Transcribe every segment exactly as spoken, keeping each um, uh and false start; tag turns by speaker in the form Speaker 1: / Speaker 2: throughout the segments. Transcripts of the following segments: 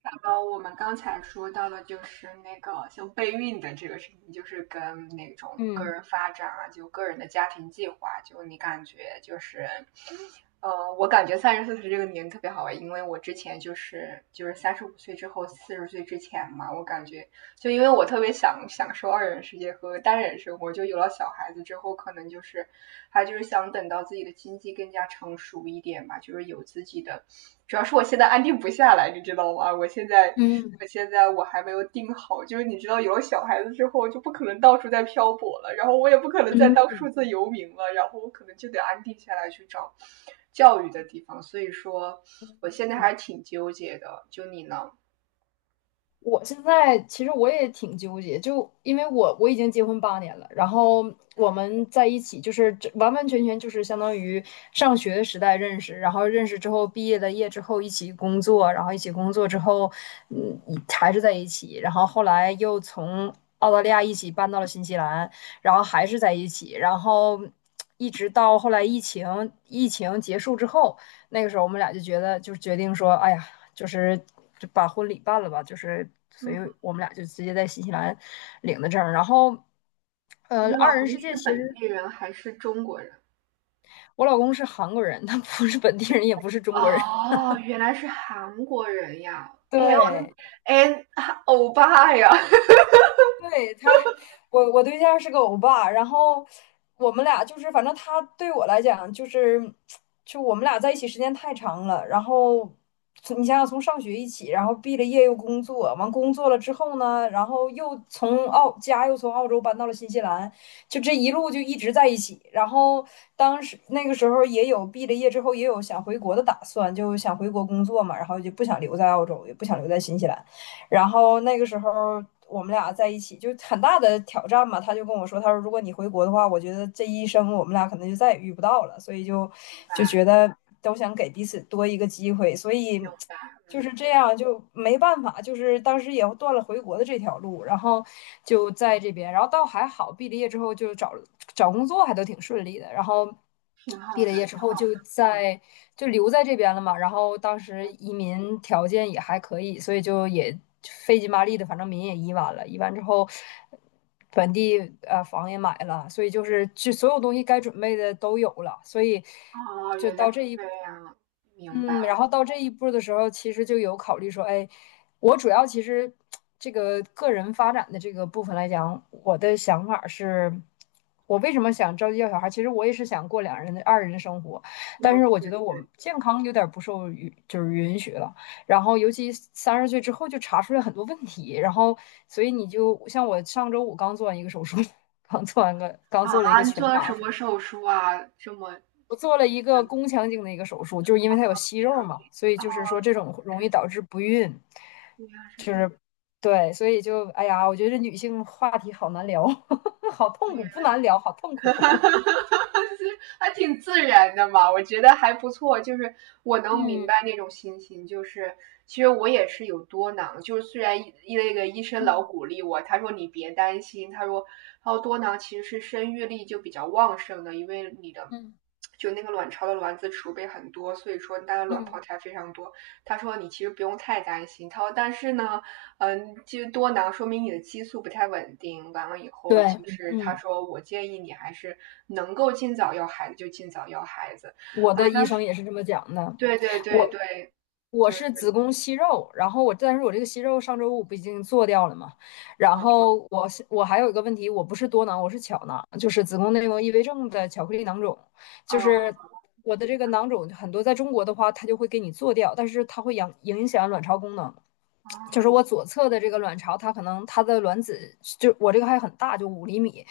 Speaker 1: 然后我们刚才说到的就是那个像备孕的这个事情，就是跟那种个
Speaker 2: 嗯。
Speaker 1: 人发展啊，就个人的家庭计划，就你感觉就是，呃，我感觉三十四岁这个年龄特别好玩，因为我之前就是就是三十五岁之后四十岁之前嘛，我感觉就因为我特别想享受二人世界和单人生活，就有了小孩子之后，可能就是还就是想等到自己的经济更加成熟一点吧，就是有自己的主要是我现在安定不下来，你知道吗？我现在，
Speaker 2: 嗯
Speaker 1: 我现在我还没有定好，就是你知道有了小孩子之后，就不可能到处在漂泊了，然后我也不可能再当
Speaker 2: 嗯
Speaker 1: 数字游民了，然后我可能就得安定下来去找教育的地方。所以说，我现在还挺纠结的。就你呢？
Speaker 2: 我现在其实我也挺纠结，就因为我我已经结婚八年了，然后我们在一起就是这完完全全就是相当于上学时代认识，然后认识之后毕业的业之后一起工作，然后一起工作之后，嗯，还是在一起，然后后来又从澳大利亚一起搬到了新西兰，然后还是在一起，然后一直到后来疫情疫情结束之后，那个时候我们俩就觉得就是决定说，哎呀，就是就把婚礼办了吧，就是所以我们俩就直接在新西兰领的证儿，然后呃，
Speaker 1: 你
Speaker 2: 二
Speaker 1: 老
Speaker 2: 人
Speaker 1: 公
Speaker 2: 世界
Speaker 1: 是
Speaker 2: 其
Speaker 1: 本
Speaker 2: 实。
Speaker 1: 地人还是中国人？
Speaker 2: 我老公是韩国人，他不是本地人，也不是中国人。
Speaker 1: 哦，原来是韩国人呀！哎呦，
Speaker 2: 对。
Speaker 1: 哎，欧巴呀！
Speaker 2: 对他，我我对象是个欧巴，然后我们俩就是，反正他对我来讲就是，就我们俩在一起时间太长了，然后从你想想从上学一起，然后毕了业又工作，完工作了之后呢，然后又从澳家又从澳洲搬到了新西兰，就这一路就一直在一起，然后当时那个时候也有毕了业之后也有想回国的打算，就想回国工作嘛，然后就不想留在澳洲，也不想留在新西兰。然后那个时候我们俩在一起就很大的挑战嘛，他就跟我说，他说如果你回国的话，我觉得这一生我们俩可能就再也遇不到了，所以就
Speaker 1: 明
Speaker 2: 就
Speaker 1: 白，
Speaker 2: 觉得都想给彼此多一个机会，所以
Speaker 1: 明白，
Speaker 2: 就是
Speaker 1: 嗯。
Speaker 2: 这样，就没办法，就是当时也断了回国的这条路，然后就在这边，然后倒还好，毕了业之后就找找工作还都挺顺利的，然后
Speaker 1: 挺好
Speaker 2: 毕了
Speaker 1: 的，
Speaker 2: 业
Speaker 1: 挺
Speaker 2: 之后
Speaker 1: 好
Speaker 2: 就
Speaker 1: 的，嗯。
Speaker 2: 在就留在这边了嘛，然后当时移民条件也还可以，所以就也费劲巴力的，反正民也移完了，移完之后本地呃房也买了，所以就是就所有东西该准备的都有了，所以
Speaker 1: 哦，
Speaker 2: 就
Speaker 1: 原来
Speaker 2: 到这
Speaker 1: 是
Speaker 2: 一
Speaker 1: 这样，明白，
Speaker 2: 嗯，然后到这一步的时候，其实就有考虑说，哎，我主要其实这个个人发展的这个部分来讲，我的想法是，我为什么想着急要小孩儿？其实我也是想过两人的二人生活，
Speaker 1: 嗯。
Speaker 2: 但是我觉
Speaker 1: 对
Speaker 2: 得我们
Speaker 1: 对，
Speaker 2: 健康有点儿不受允，就是允许了。然后尤其三十岁之后就查出来很多问题，然后所以你就像我上周五刚做完一个手术，刚做完个刚
Speaker 1: 啊，
Speaker 2: 做了一个
Speaker 1: 你
Speaker 2: 全
Speaker 1: 做了
Speaker 2: 麻
Speaker 1: 什
Speaker 2: 手
Speaker 1: 么手术啊？这么，
Speaker 2: 我做了一个
Speaker 1: 很
Speaker 2: 宫腔镜的一个手术，就是因为它有息肉
Speaker 1: 长久。
Speaker 2: 嘛，所以
Speaker 1: 哦，
Speaker 2: 就是说这种容易导致不孕，
Speaker 1: 原来是
Speaker 2: 就
Speaker 1: 这样。
Speaker 2: 是对，所以就哎呀，我觉得这女性话题好难聊，好痛苦，不难聊，好痛
Speaker 1: 哈
Speaker 2: 苦。
Speaker 1: 哈哈哈还挺自然的嘛，我觉得还不错。就是我能明
Speaker 2: 嗯，
Speaker 1: 白那种心情，就是其实我也是有多囊，就是虽然医那个医生老
Speaker 2: 嗯，
Speaker 1: 鼓励我，他说你别担心，他说他说多囊其实是生育力就比较旺盛的，因为你的
Speaker 2: 嗯，
Speaker 1: 就那个卵巢的卵子储备很多，所以说它的卵泡
Speaker 2: 嗯，
Speaker 1: 才非常多。他说你其实不用太担心，他说但是呢，嗯，其实多囊说明你的激素不太稳定。完了以后，其
Speaker 2: 对，
Speaker 1: 实他
Speaker 2: 嗯，
Speaker 1: 说我建议你还是能够尽早要孩子就尽早要孩子。
Speaker 2: 我
Speaker 1: 啊，
Speaker 2: 的医
Speaker 1: 当时
Speaker 2: 生也是这么讲的。
Speaker 1: 对对对
Speaker 2: 我
Speaker 1: 对，
Speaker 2: 我
Speaker 1: 就
Speaker 2: 是子
Speaker 1: 是
Speaker 2: 宫息肉，然后我，但是我这个息肉上周五不已经做掉了嘛？然
Speaker 1: 嗯
Speaker 2: 后我是我还有一个问题，我不是多囊，我是巧囊，就是子宫内膜异位症的巧克力囊肿，就
Speaker 1: 啊
Speaker 2: 是我的这个囊肿很多，在中国的话，它就会给你做掉，但是它会影影响卵巢功能。就
Speaker 1: 啊，
Speaker 2: 是我左侧的这个卵巢，它可能它的卵子就我这个还很大，就五厘米。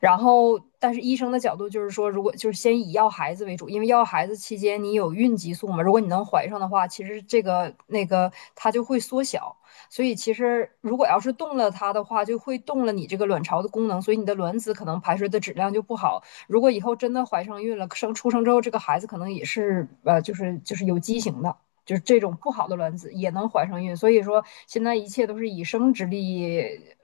Speaker 2: 然后，但是医生的角度就是说，如果就是先以要孩子为主，因为要孩子期间你有孕激素嘛，如果你能怀上的话，其实这个那个它就会缩小。所以其实如果要是动了它的话，就会动了你这个卵巢的功能，所以你的卵子可能排出的质量就不好。如果以后真的怀上孕了，生出生之后这个孩子可能也是呃，就是就是有畸形的。就是这种不好的卵子也能怀上孕，所以说现在一切都是以生殖力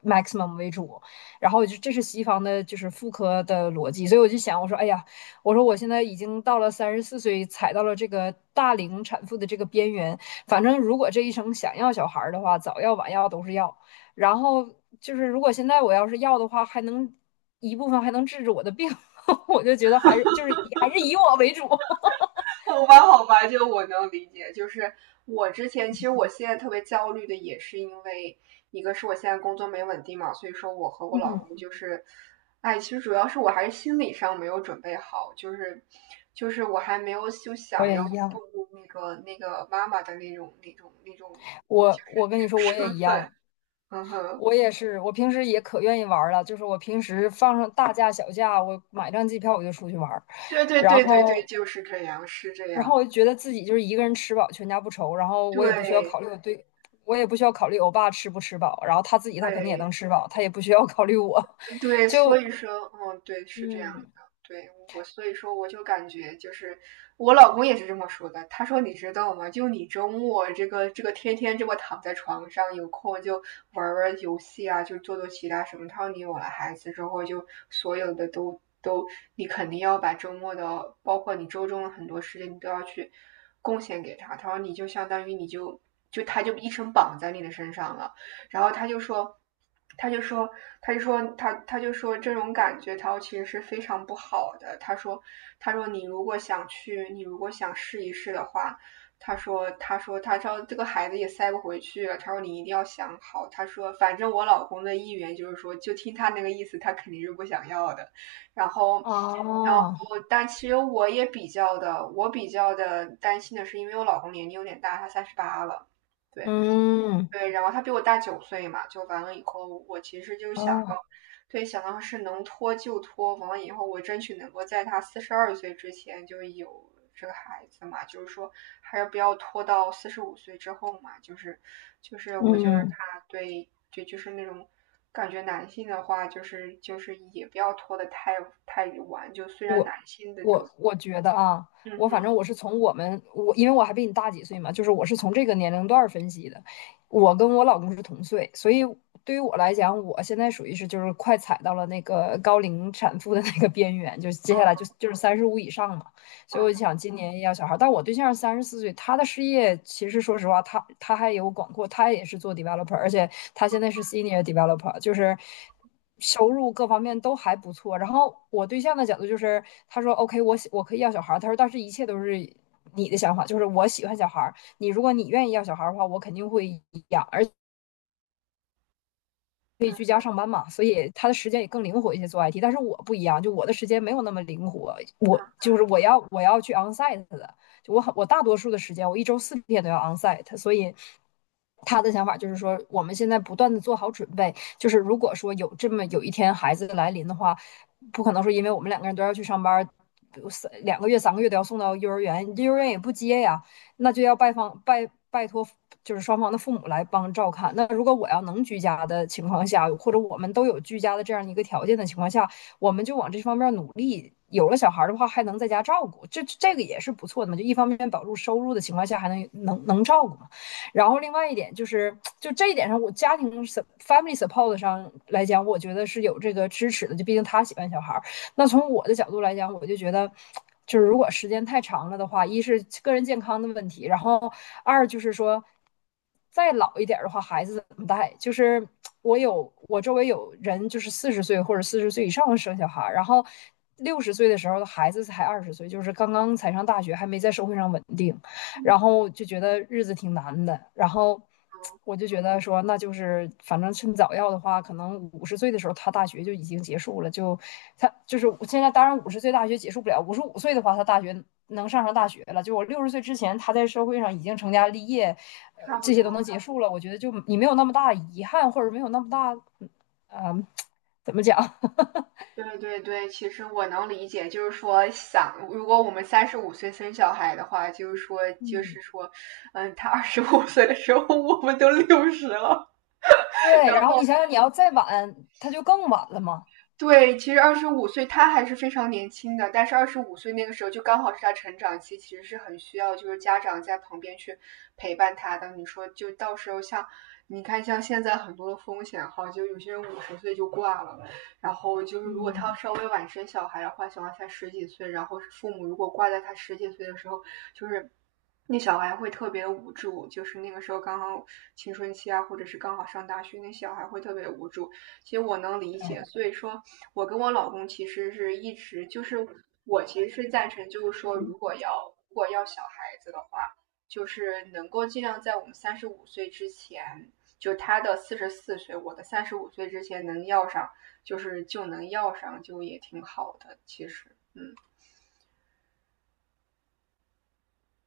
Speaker 2: maximum 为主，然后就这是西方的，就是妇科的逻辑，所以我就想，我说，哎呀，我说我现在已经到了三十四岁，踩到了这个大龄产妇的这个边缘，反正如果这一生想要小孩的话，早要晚要都是要，然后就是如果现在我要是要的话，还能一部分还能治治我的病 我就觉得还是就是还是以我为主
Speaker 1: 好吧，好吧，就我能理解。就是我之前，其实我现在特别焦虑的，也是因为一个是我现在工作没稳定嘛，所以说我和我老
Speaker 2: 嗯，
Speaker 1: 公就是，哎，其实主要是我还是心理上没有准备好，就是就是我还没有就
Speaker 2: 我
Speaker 1: 想
Speaker 2: 也
Speaker 1: 要
Speaker 2: 一
Speaker 1: 步
Speaker 2: 样。
Speaker 1: 入那个那个妈妈的那种那种那种，就
Speaker 2: 我
Speaker 1: 是
Speaker 2: 我
Speaker 1: 那
Speaker 2: 跟你
Speaker 1: 种
Speaker 2: 说，我也
Speaker 1: 身
Speaker 2: 一
Speaker 1: 份。
Speaker 2: 样，
Speaker 1: 嗯哼，
Speaker 2: 我也是，我平时也可愿意玩儿了，就是我平时放上大假小假，我买张机票我就出去玩儿，
Speaker 1: 对对
Speaker 2: 然
Speaker 1: 对对对，
Speaker 2: 后，
Speaker 1: 就是这样，是这
Speaker 2: 然后
Speaker 1: 样，
Speaker 2: 我就觉得自己就是一个人吃饱全家不愁，然后我也不需要
Speaker 1: 对
Speaker 2: 考虑我对，我也不需要考虑我爸吃不吃饱，然后他自己他肯定也能
Speaker 1: 对。
Speaker 2: 吃饱，他也不需要考虑我，
Speaker 1: 对，所
Speaker 2: 就
Speaker 1: 以说，嗯，对，是这样的，
Speaker 2: 嗯，
Speaker 1: 对我，所以说我就感觉就是我老公也是这么说的，他说你知道吗？就你周末这个这个天天这么躺在床上，有空就玩玩游戏啊，就做做其他什么。他说你有了孩子之后，就所有的都都，你肯定要把周末的，包括你周中的很多时间，你都要去贡献给他。他说你就相当于你就就他就一生绑在你的身上了。然后他就说，他就说，他就说，他他就说这种感觉他其实是非常不好的。他说，他说你如果想去，你如果想试一试的话，他说，他说，他说这个孩子也塞不回去了。他说你一定要想好。他说，反正我老公的意愿就是说，就听他那个意思，他肯定是不想要的。然后。然后，
Speaker 2: 啊，
Speaker 1: 但其实我也比较的，我比较的担心的是，因为我老公年龄有点大，他三十八了，对。
Speaker 2: 嗯，
Speaker 1: 对，然后他比我大九岁嘛，就完了以后，我其实就想到，
Speaker 2: 啊，
Speaker 1: 对，想到是能拖就拖，完了以后我争取能够在他四十二岁之前就有这个孩子嘛，就是说还是不要拖到四十五岁之后嘛，就是就是我就是
Speaker 2: 嗯。
Speaker 1: 怕对，就就是那种感觉男性的话，就是就是也不要拖得太太晚，就虽然
Speaker 2: 我
Speaker 1: 男性的就
Speaker 2: 我我觉得啊，
Speaker 1: 嗯
Speaker 2: 我反
Speaker 1: 哼
Speaker 2: 正我是从我们我，因为我还比你大几岁嘛，就是我是从这个年龄段儿分析的。我跟我老公是同岁，所以对于我来讲，我现在属于是就是快踩到了那个高龄产妇的那个边缘，就是接下来就
Speaker 1: 嗯
Speaker 2: 就是三十五以上嘛。所以我就
Speaker 1: 嗯
Speaker 2: 想今年要小孩儿，但我对象三十四岁，他的事业其实说实话，他他还有广阔，他也是做 developer，而且他现在是 senior developer，就是。收入各方面都还不错。然后我对象的角度就是，他说 OK，我我可以要小孩。他说但是一切都是你的想法，就是我喜欢小孩，你如果你愿意要小孩的话，我肯定会养，而可以
Speaker 1: 嗯
Speaker 2: 居家上班嘛，所以他的时间也更灵活一些做 I T。但是我不一样，就我的时间没有那么灵活，我就是我要我要去 onsite 的，就我很我大多数的时间我一周四天都要 onsite，所以。他的想法就是说，我们现在不断的做好准备，就是如果说有这么有一天孩子来临的话，不可能说因为我们两个人都要去上班，三两个月、三个月都要送到幼儿园，幼儿园也不接呀，那就要拜访拜拜托，就是双方的父母来帮照看。那如果我要能居家的情况下，或者我们都有居家的这样一个条件的情况下，我们就往这方面努力。有了小孩的话，还能在家照顾，这这个也是不错的嘛。就一方面保住收入的情况下，还能能能照顾嘛。然后另外一点就是，就这一点上，我家庭 family support 上来讲，我觉得是有这个支持的。就毕竟他喜欢小孩，那从我的角度来讲，我就觉得。就是如果时间太长了的话，一是个人健康的问题，然后二就是说，再老一点的话，孩子怎么带？就是我有我周围有人，就是四十岁或者四十岁以上生小孩，然后六十岁的时候孩子才二十岁，就是刚刚才上大学，还没在社会上稳定。
Speaker 1: 嗯，
Speaker 2: 然后就觉得日子挺难的，然后我就觉得说，那就是反正趁早要的话，可能五十岁的时候他大学就已经结束了，就他就是我现在当然五十岁大学结束不了，五十五岁的话他大学能上上大学了，就我六十岁之前他在社会上已经成家立业，呃，
Speaker 1: 差不
Speaker 2: 这
Speaker 1: 多。
Speaker 2: 些都能结束了，我觉得就你没有那么大遗憾，或者没有那么大，嗯、呃，怎么讲
Speaker 1: 对对对，其实我能理解，就是说想，如果我们三十五岁生小孩的话，就是说，就
Speaker 2: 嗯，
Speaker 1: 是说，嗯，他二十五岁的时候，我们都六十了，
Speaker 2: 对，
Speaker 1: 然
Speaker 2: 然后
Speaker 1: 后
Speaker 2: 你想想你要再晚，他就更晚了嘛，
Speaker 1: 对，其实二十五岁他还是非常年轻的，但是二十五岁那个时候就刚好是他成长期，其实是很需要就是家长在旁边去陪伴他的。你说就到时候像你看像现在很多的风险哈，就有些人五十岁就挂了，然后就是如果他
Speaker 2: 嗯，
Speaker 1: 稍微晚生小孩的话，小孩才十几岁，然后父母如果挂在他十几岁的时候，就是那小孩会特别无助，就是那个时候刚好青春期啊，或者是刚好上大学，那小孩会特别无助。其实我能理
Speaker 2: 对。
Speaker 1: 解，所以说我跟我老公其实是一直就是我其实是赞成，就是说
Speaker 2: 嗯。
Speaker 1: 如果要如果要小孩子的话，就是能够尽量在我们三十五岁之前，就他的四十四岁，我的三十五岁之前能要上，就是就能要上，就也挺好的，其实，嗯。